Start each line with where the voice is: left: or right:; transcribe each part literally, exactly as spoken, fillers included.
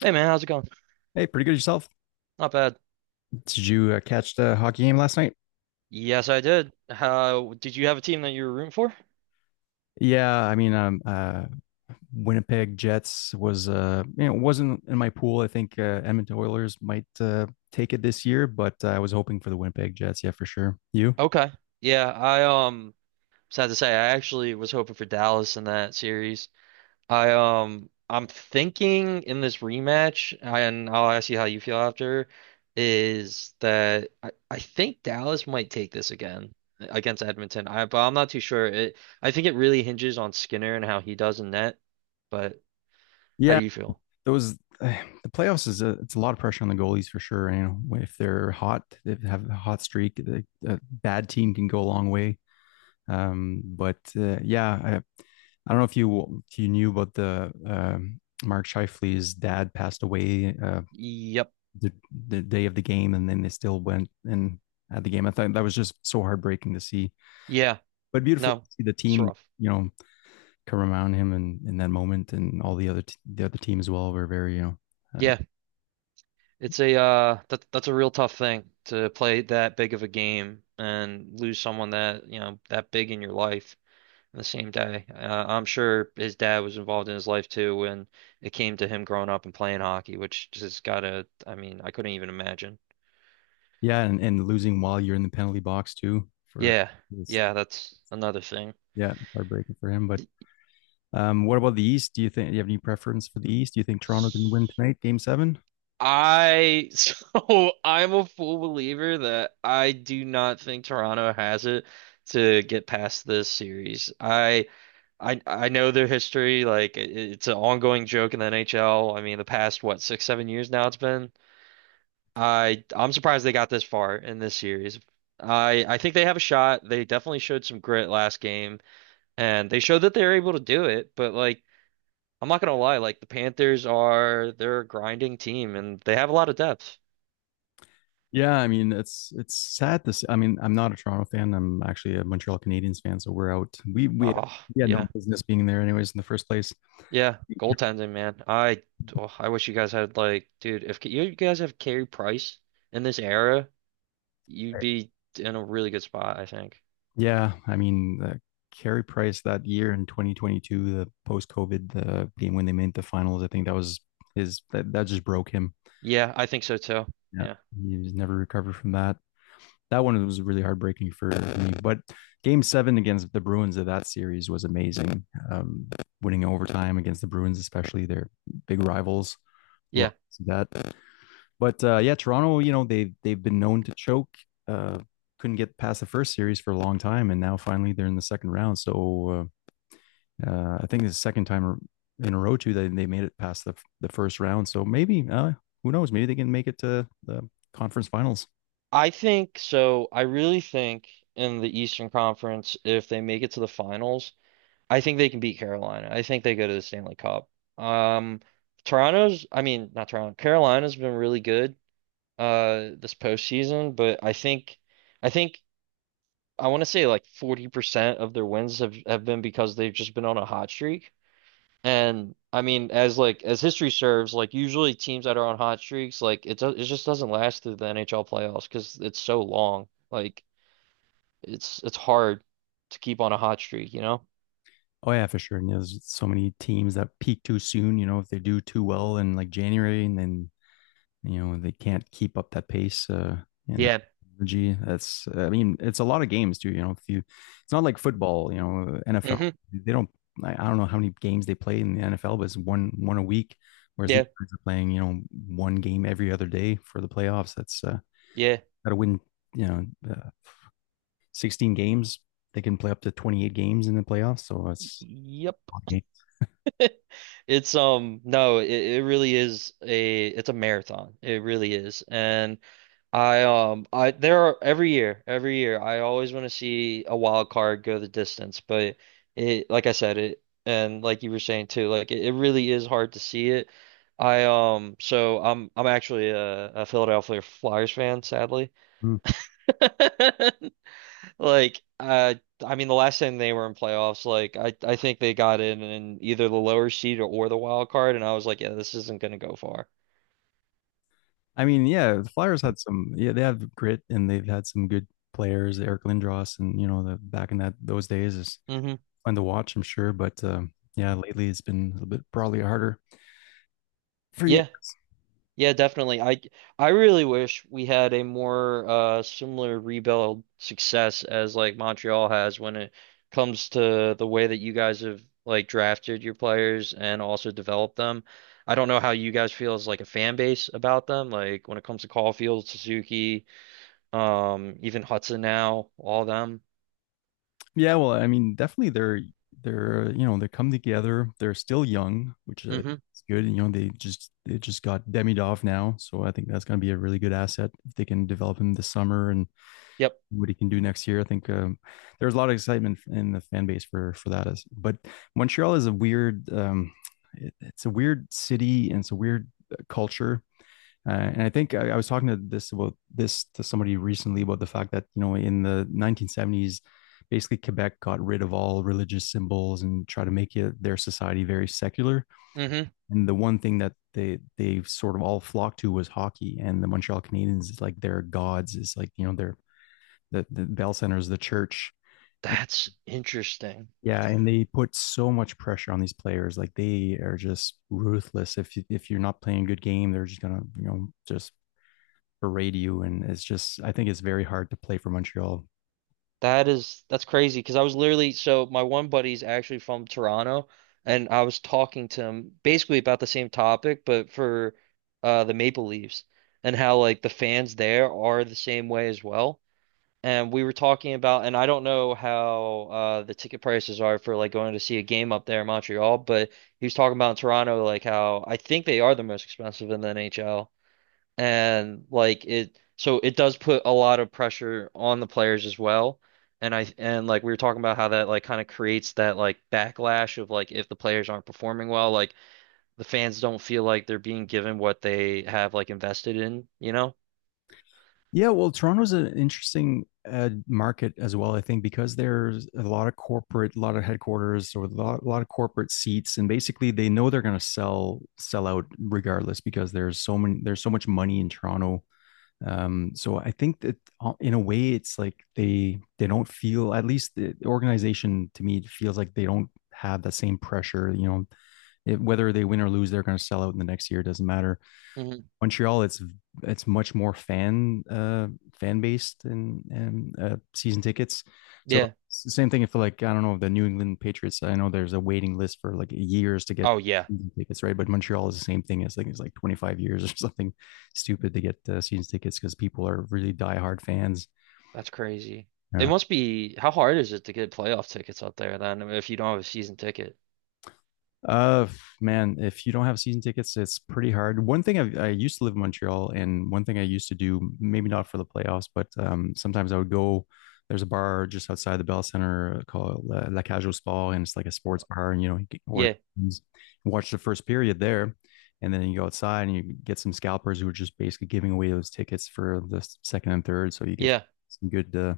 right: Hey man, how's it going?
left: Hey, pretty good yourself.
right: Not bad.
left: Did you uh, catch the hockey game last night?
right: Yes, I did. How did you have a team that you were rooting for?
left: Yeah, I mean, um, uh, Winnipeg Jets was, uh, you know, wasn't in my pool. I think uh, Edmonton Oilers might uh, take it this year, but uh, I was hoping for the Winnipeg Jets. Yeah, for sure. You?
right: Okay. Yeah, I um Sad to say, I actually was hoping for Dallas in that series. I um I'm thinking in this rematch, and I'll ask you how you feel after, is that I, I think Dallas might take this again against Edmonton. I but I'm not too sure. It I think it really hinges on Skinner and how he does in net. But how
left: Yeah,
right: do you feel?
left: those uh, the playoffs is a, it's a lot of pressure on the goalies for sure. You know, if they're hot, they have a hot streak, the, a bad team can go a long way. Um, but uh, yeah, I, I don't know if you if you knew about the um, Mark Shifley's dad passed away uh,
right: Yep.
left: the the day of the game, and then they still went and had the game. I thought that was just so heartbreaking to see,
right: Yeah.
left: but beautiful to
right: No.
left: see the
right: It's
left: team.
right: rough.
left: You know, come around him and in in that moment, and all the other t- the other team as well were very you know. Uh,
right: Yeah, it's a uh that that's a real tough thing to play that big of a game and lose someone that, you know, that big in your life in the same day. Uh, I'm sure his dad was involved in his life too when it came to him growing up and playing hockey, which just gotta, I mean, I couldn't even imagine.
left: Yeah, and, and losing while you're in the penalty box too for
right: Yeah.
left: this.
right: Yeah, that's another thing.
left: Yeah, heartbreaking for him. But um, what about the East? Do you think do you have any preference for the East? Do you think Toronto can win tonight, Game Seven?
right: I so I'm a full believer that I do not think Toronto has it to get past this series. I I I know their history. Like it, it's an ongoing joke in the N H L. I mean, the past what six seven years now it's been. I I'm surprised they got this far in this series. I I think they have a shot. They definitely showed some grit last game, and they showed that they were able to do it. But like I'm not gonna lie, like the Panthers are they're a grinding team and they have a lot of depth.
left: Yeah, I mean it's it's sad to see. I mean I'm not a Toronto fan. I'm actually a Montreal Canadiens fan, so we're out. We we had,
right: Oh
left: we had no
right: yeah,
left: business being there anyways in the first place.
right: yeah,
left: Yeah,
right: goaltending man. I oh, I wish you guys had like dude if you guys have Carey Price in this era. You'd
left: right.
right: be in a really good spot, I think.
left: Yeah, I mean the Carey Price that year in twenty twenty-two, the post COVID, the game when they made the finals. I think that was his that, that just broke him.
right: Yeah, I think so too.
left: Yeah,
right: Yeah.
left: he was never recovered from that. That one was really heartbreaking for me. But Game Seven against the Bruins of that series was amazing. Um, winning overtime against the Bruins, especially their big rivals, love
right: Yeah.
left: that. But uh, yeah, Toronto, you know they they've been known to choke. Uh, couldn't get past the first series for a long time, and now finally they're in the second round. So uh, uh, I think it's the second time in a row too that they made it past the the first round. So maybe uh, who knows? Maybe they can make it to the conference finals.
right: I think so. I really think in the Eastern Conference, if they make it to the finals, I think they can beat Carolina. I think they go to the Stanley Cup. Um, Toronto's, I mean, not Toronto, Carolina's been really good uh this postseason, but I think I think I want to say like forty percent of their wins have, have been because they've just been on a hot streak. And I mean, as like as history serves, like usually teams that are on hot streaks, like it do it just doesn't last through the N H L playoffs because it's so long. Like it's it's hard to keep on a hot streak, you know?
left: Oh yeah, for sure. And there's so many teams that peak too soon. You know, if they do too well in like January, and then you know they can't keep up that pace uh, and that
right: Yeah.
left: energy. That's I mean, it's a lot of games too. You know, if you, it's not like football. You know, N F L
right: Hmm.
left: they don't. I don't know how many games they play in the N F L, but it's one one a week. Whereas these
right: Yeah.
left: guys are playing, you know, one game every other day for the playoffs. That's uh,
right: Yeah.
left: got to win. You know, uh, sixteen games. They can play up to twenty eight games in the playoffs. So it's
right: Yep. It's um no, it, it really is a it's a marathon. It really is. And I um I there are every year, every year I always want to see a wild card go the distance, but it like I said it and like you were saying too, like it, it really is hard to see it. I um so I'm I'm actually a, a Philadelphia Flyers fan, sadly. Like uh I mean the last time they were in playoffs, like I I think they got in in either the lower seed or, or the wild card and I was like, yeah, this isn't gonna go far.
left: I mean, yeah, the Flyers had some. Yeah, they have grit and they've had some good players, Eric Lindros, and you know, the back in that those days is
right: Hmm.
left: fun to watch, I'm sure. But um, yeah, lately it's been a little bit probably harder for you.
right: Yeah. Yeah, definitely. I I really wish we had a more uh similar rebuild success as like Montreal has when it comes to the way that you guys have like drafted your players and also developed them. I don't know how you guys feel as like a fan base about them, like when it comes to Caulfield, Suzuki, um, even Hudson now, all them.
left: Yeah, well, I mean, definitely they're they're you know they come together. They're still young, which is
right: Mm-hmm.
left: good. You know, they just they just got Demidov now, so I think that's going to be a really good asset if they can develop him this summer and
right: Yep.
left: what he can do next year. I think um, there's a lot of excitement in the fan base for for that. As but Montreal is a weird, um, it, it's a weird city and it's a weird uh, culture. Uh, and I think I, I was talking to this about this to somebody recently about the fact that you know in the nineteen seventies, basically Quebec got rid of all religious symbols and try to make it, their society very secular.
right: Mm-hmm.
left: And the one thing that they they sort of all flocked to was hockey. And the Montreal Canadiens is like their gods, is like you know their the, the Bell Center is the church.
right: That's interesting.
left: Yeah, and they put so much pressure on these players. Like they are just ruthless. If you, if you're not playing a good game, they're just gonna you know just berate you. And it's just I think it's very hard to play for Montreal.
right: That is that's crazy because I was literally so my one buddy's actually from Toronto and I was talking to him basically about the same topic but for uh the Maple Leafs and how like the fans there are the same way as well. And we were talking about and I don't know how uh the ticket prices are for like going to see a game up there in Montreal, but he was talking about in Toronto like how I think they are the most expensive in the N H L and like it so it does put a lot of pressure on the players as well and I and like we were talking about how that like kind of creates that like backlash of like if the players aren't performing well like the fans don't feel like they're being given what they have like invested in, you know.
left: Yeah, well, Toronto's an interesting uh, market as well. I think because there's a lot of corporate, a lot of headquarters, or a lot, a lot of corporate seats, and basically they know they're going to sell sell out regardless because there's so many there's so much money in Toronto. Um so I think that uh, in a way it's like they they don't feel, at least the organization to me feels like they don't have that same pressure, you know, it, whether they win or lose they're going to sell out in the next year. It doesn't matter.
right: Hmm.
left: Montreal, it's it's much more fan uh, fan based, and and uh, season tickets. So
right: Yeah.
left: it's the same thing. If like I don't know the New England Patriots, I know there's a waiting list for like years to get
right: Oh yeah.
left: season tickets, right? But Montreal is the same thing. It's like it's like twenty-five years or something stupid to get uh, season tickets because people are really diehard fans.
right: That's crazy. It
left: Uh,
right: must be how hard is it to get playoff tickets up there then if you don't have a season ticket.
left: Uh, man, if you don't have season tickets, it's pretty hard. One thing I, I used to live in Montreal, and one thing I used to do, maybe not for the playoffs, but um, sometimes I would go. There's a bar just outside the Bell Center uh, called La, La Cage au Sport, and it's like a sports bar, and you know, you can order,
right: Yeah.
left: watch the first period there, and then you go outside and you get some scalpers who are just basically giving away those tickets for the second and third, so you get
right: Yeah.
left: some good uh,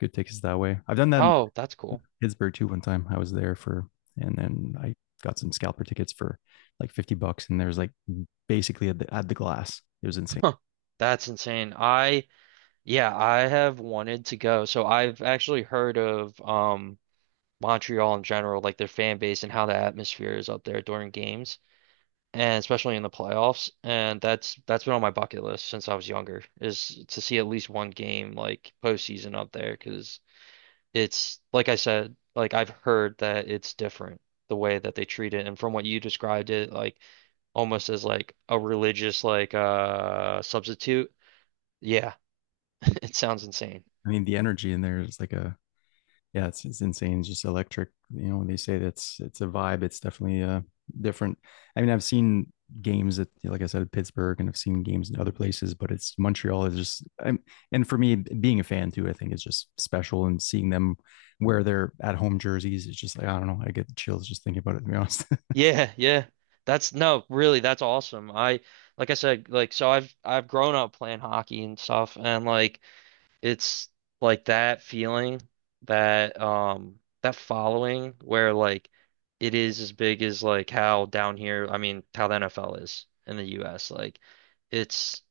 left: good tickets that way. I've done that
right: Oh, that's cool.
left: Pittsburgh too one time. I was there for, and then I got some scalper tickets for like fifty bucks. And there's like basically at the, at the glass. It was insane.
right: Huh. That's insane. I yeah, I have wanted to go. So I've actually heard of um Montreal in general, like their fan base and how the atmosphere is up there during games, and especially in the playoffs. And that's that's been on my bucket list since I was younger, is to see at least one game like postseason up there, because it's like I said, like I've heard that it's different the way that they treat it, and from what you described it, like almost as like a religious like uh substitute. Yeah, it sounds insane.
left: I mean, the energy in there is like a, yeah, it's, it's insane. It's just electric. You know, when they say that's, it's a vibe, it's definitely uh, different. I mean, I've seen games at, like I said, at Pittsburgh and I've seen games in other places, but it's Montreal is just, I'm, and for me, being a fan too, I think is just special and seeing them wear their at home jerseys. It's just like, I don't know, I get the chills just thinking about it, to be honest.
right: Yeah, yeah. That's no, really, that's awesome. I like I said, like so I've I've grown up playing hockey and stuff and like it's like that feeling that um that following where like it is as big as like how down here, I mean, how the N F L is in the U S. Like it's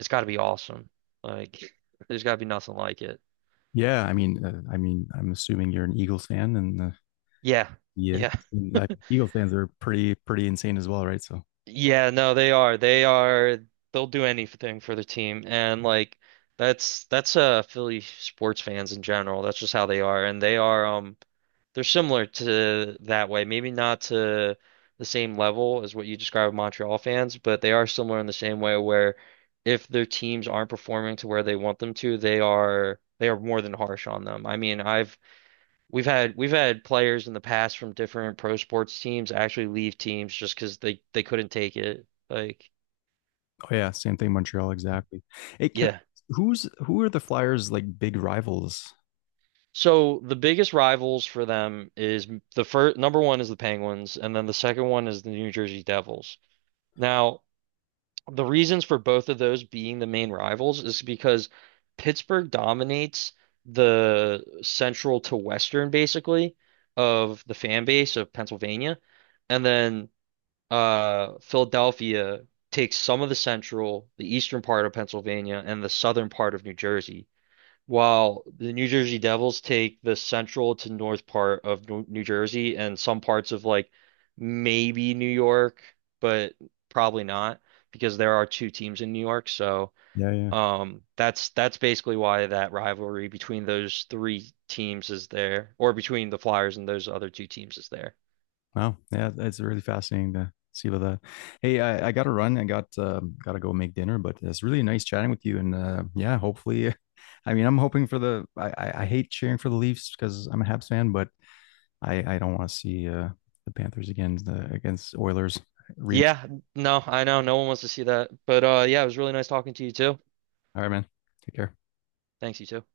right: it's got to be awesome. Like there's got to be nothing like it.
left: Yeah, I mean, uh, I mean, I'm assuming you're an Eagles fan, and uh,
right: Yeah.
left: yeah,
right: Yeah.
left: and, uh, Eagles fans are pretty pretty insane as well, right? So,
right: Yeah, no, they are. They are they'll do anything for the team and like that's that's uh Philly sports fans in general. That's just how they are and they are um they're similar to that way. Maybe not to the same level as what you describe Montreal fans, but they are similar in the same way where if their teams aren't performing to where they want them to, they are they are more than harsh on them. I mean, I've We've had we've had players in the past from different pro sports teams actually leave teams just because they they couldn't take it. Like,
left: oh yeah, same thing, Montreal, exactly. Hey, can
right: yeah.
left: who's who are the Flyers' like big rivals?
right: So the biggest rivals for them is the first number one is the Penguins, and then the second one is the New Jersey Devils. Now, the reasons for both of those being the main rivals is because Pittsburgh dominates the central to western basically of the fan base of Pennsylvania. And then uh, Philadelphia takes some of the central, the eastern part of Pennsylvania, and the southern part of New Jersey, while the New Jersey Devils take the central to north part of New New Jersey and some parts of like maybe New York, but probably not because there are two teams in New York. So
left: Yeah, yeah.
right: um, that's that's basically why that rivalry between those three teams is there, or between the Flyers and those other two teams is there.
left: Wow, yeah, it's really fascinating to see about that. Hey, I, I got to run. I got um, got to go make dinner, but it's really nice chatting with you, and uh, yeah, hopefully, I mean, I'm hoping for the. I, I, I hate cheering for the Leafs because I'm a Habs fan, but I I don't want to see uh the Panthers again the against Oilers.
right: Yeah, no, I know. No one wants to see that. But uh yeah, it was really nice talking to you too.
left: All right, man. Take care.
right: Thanks, you too.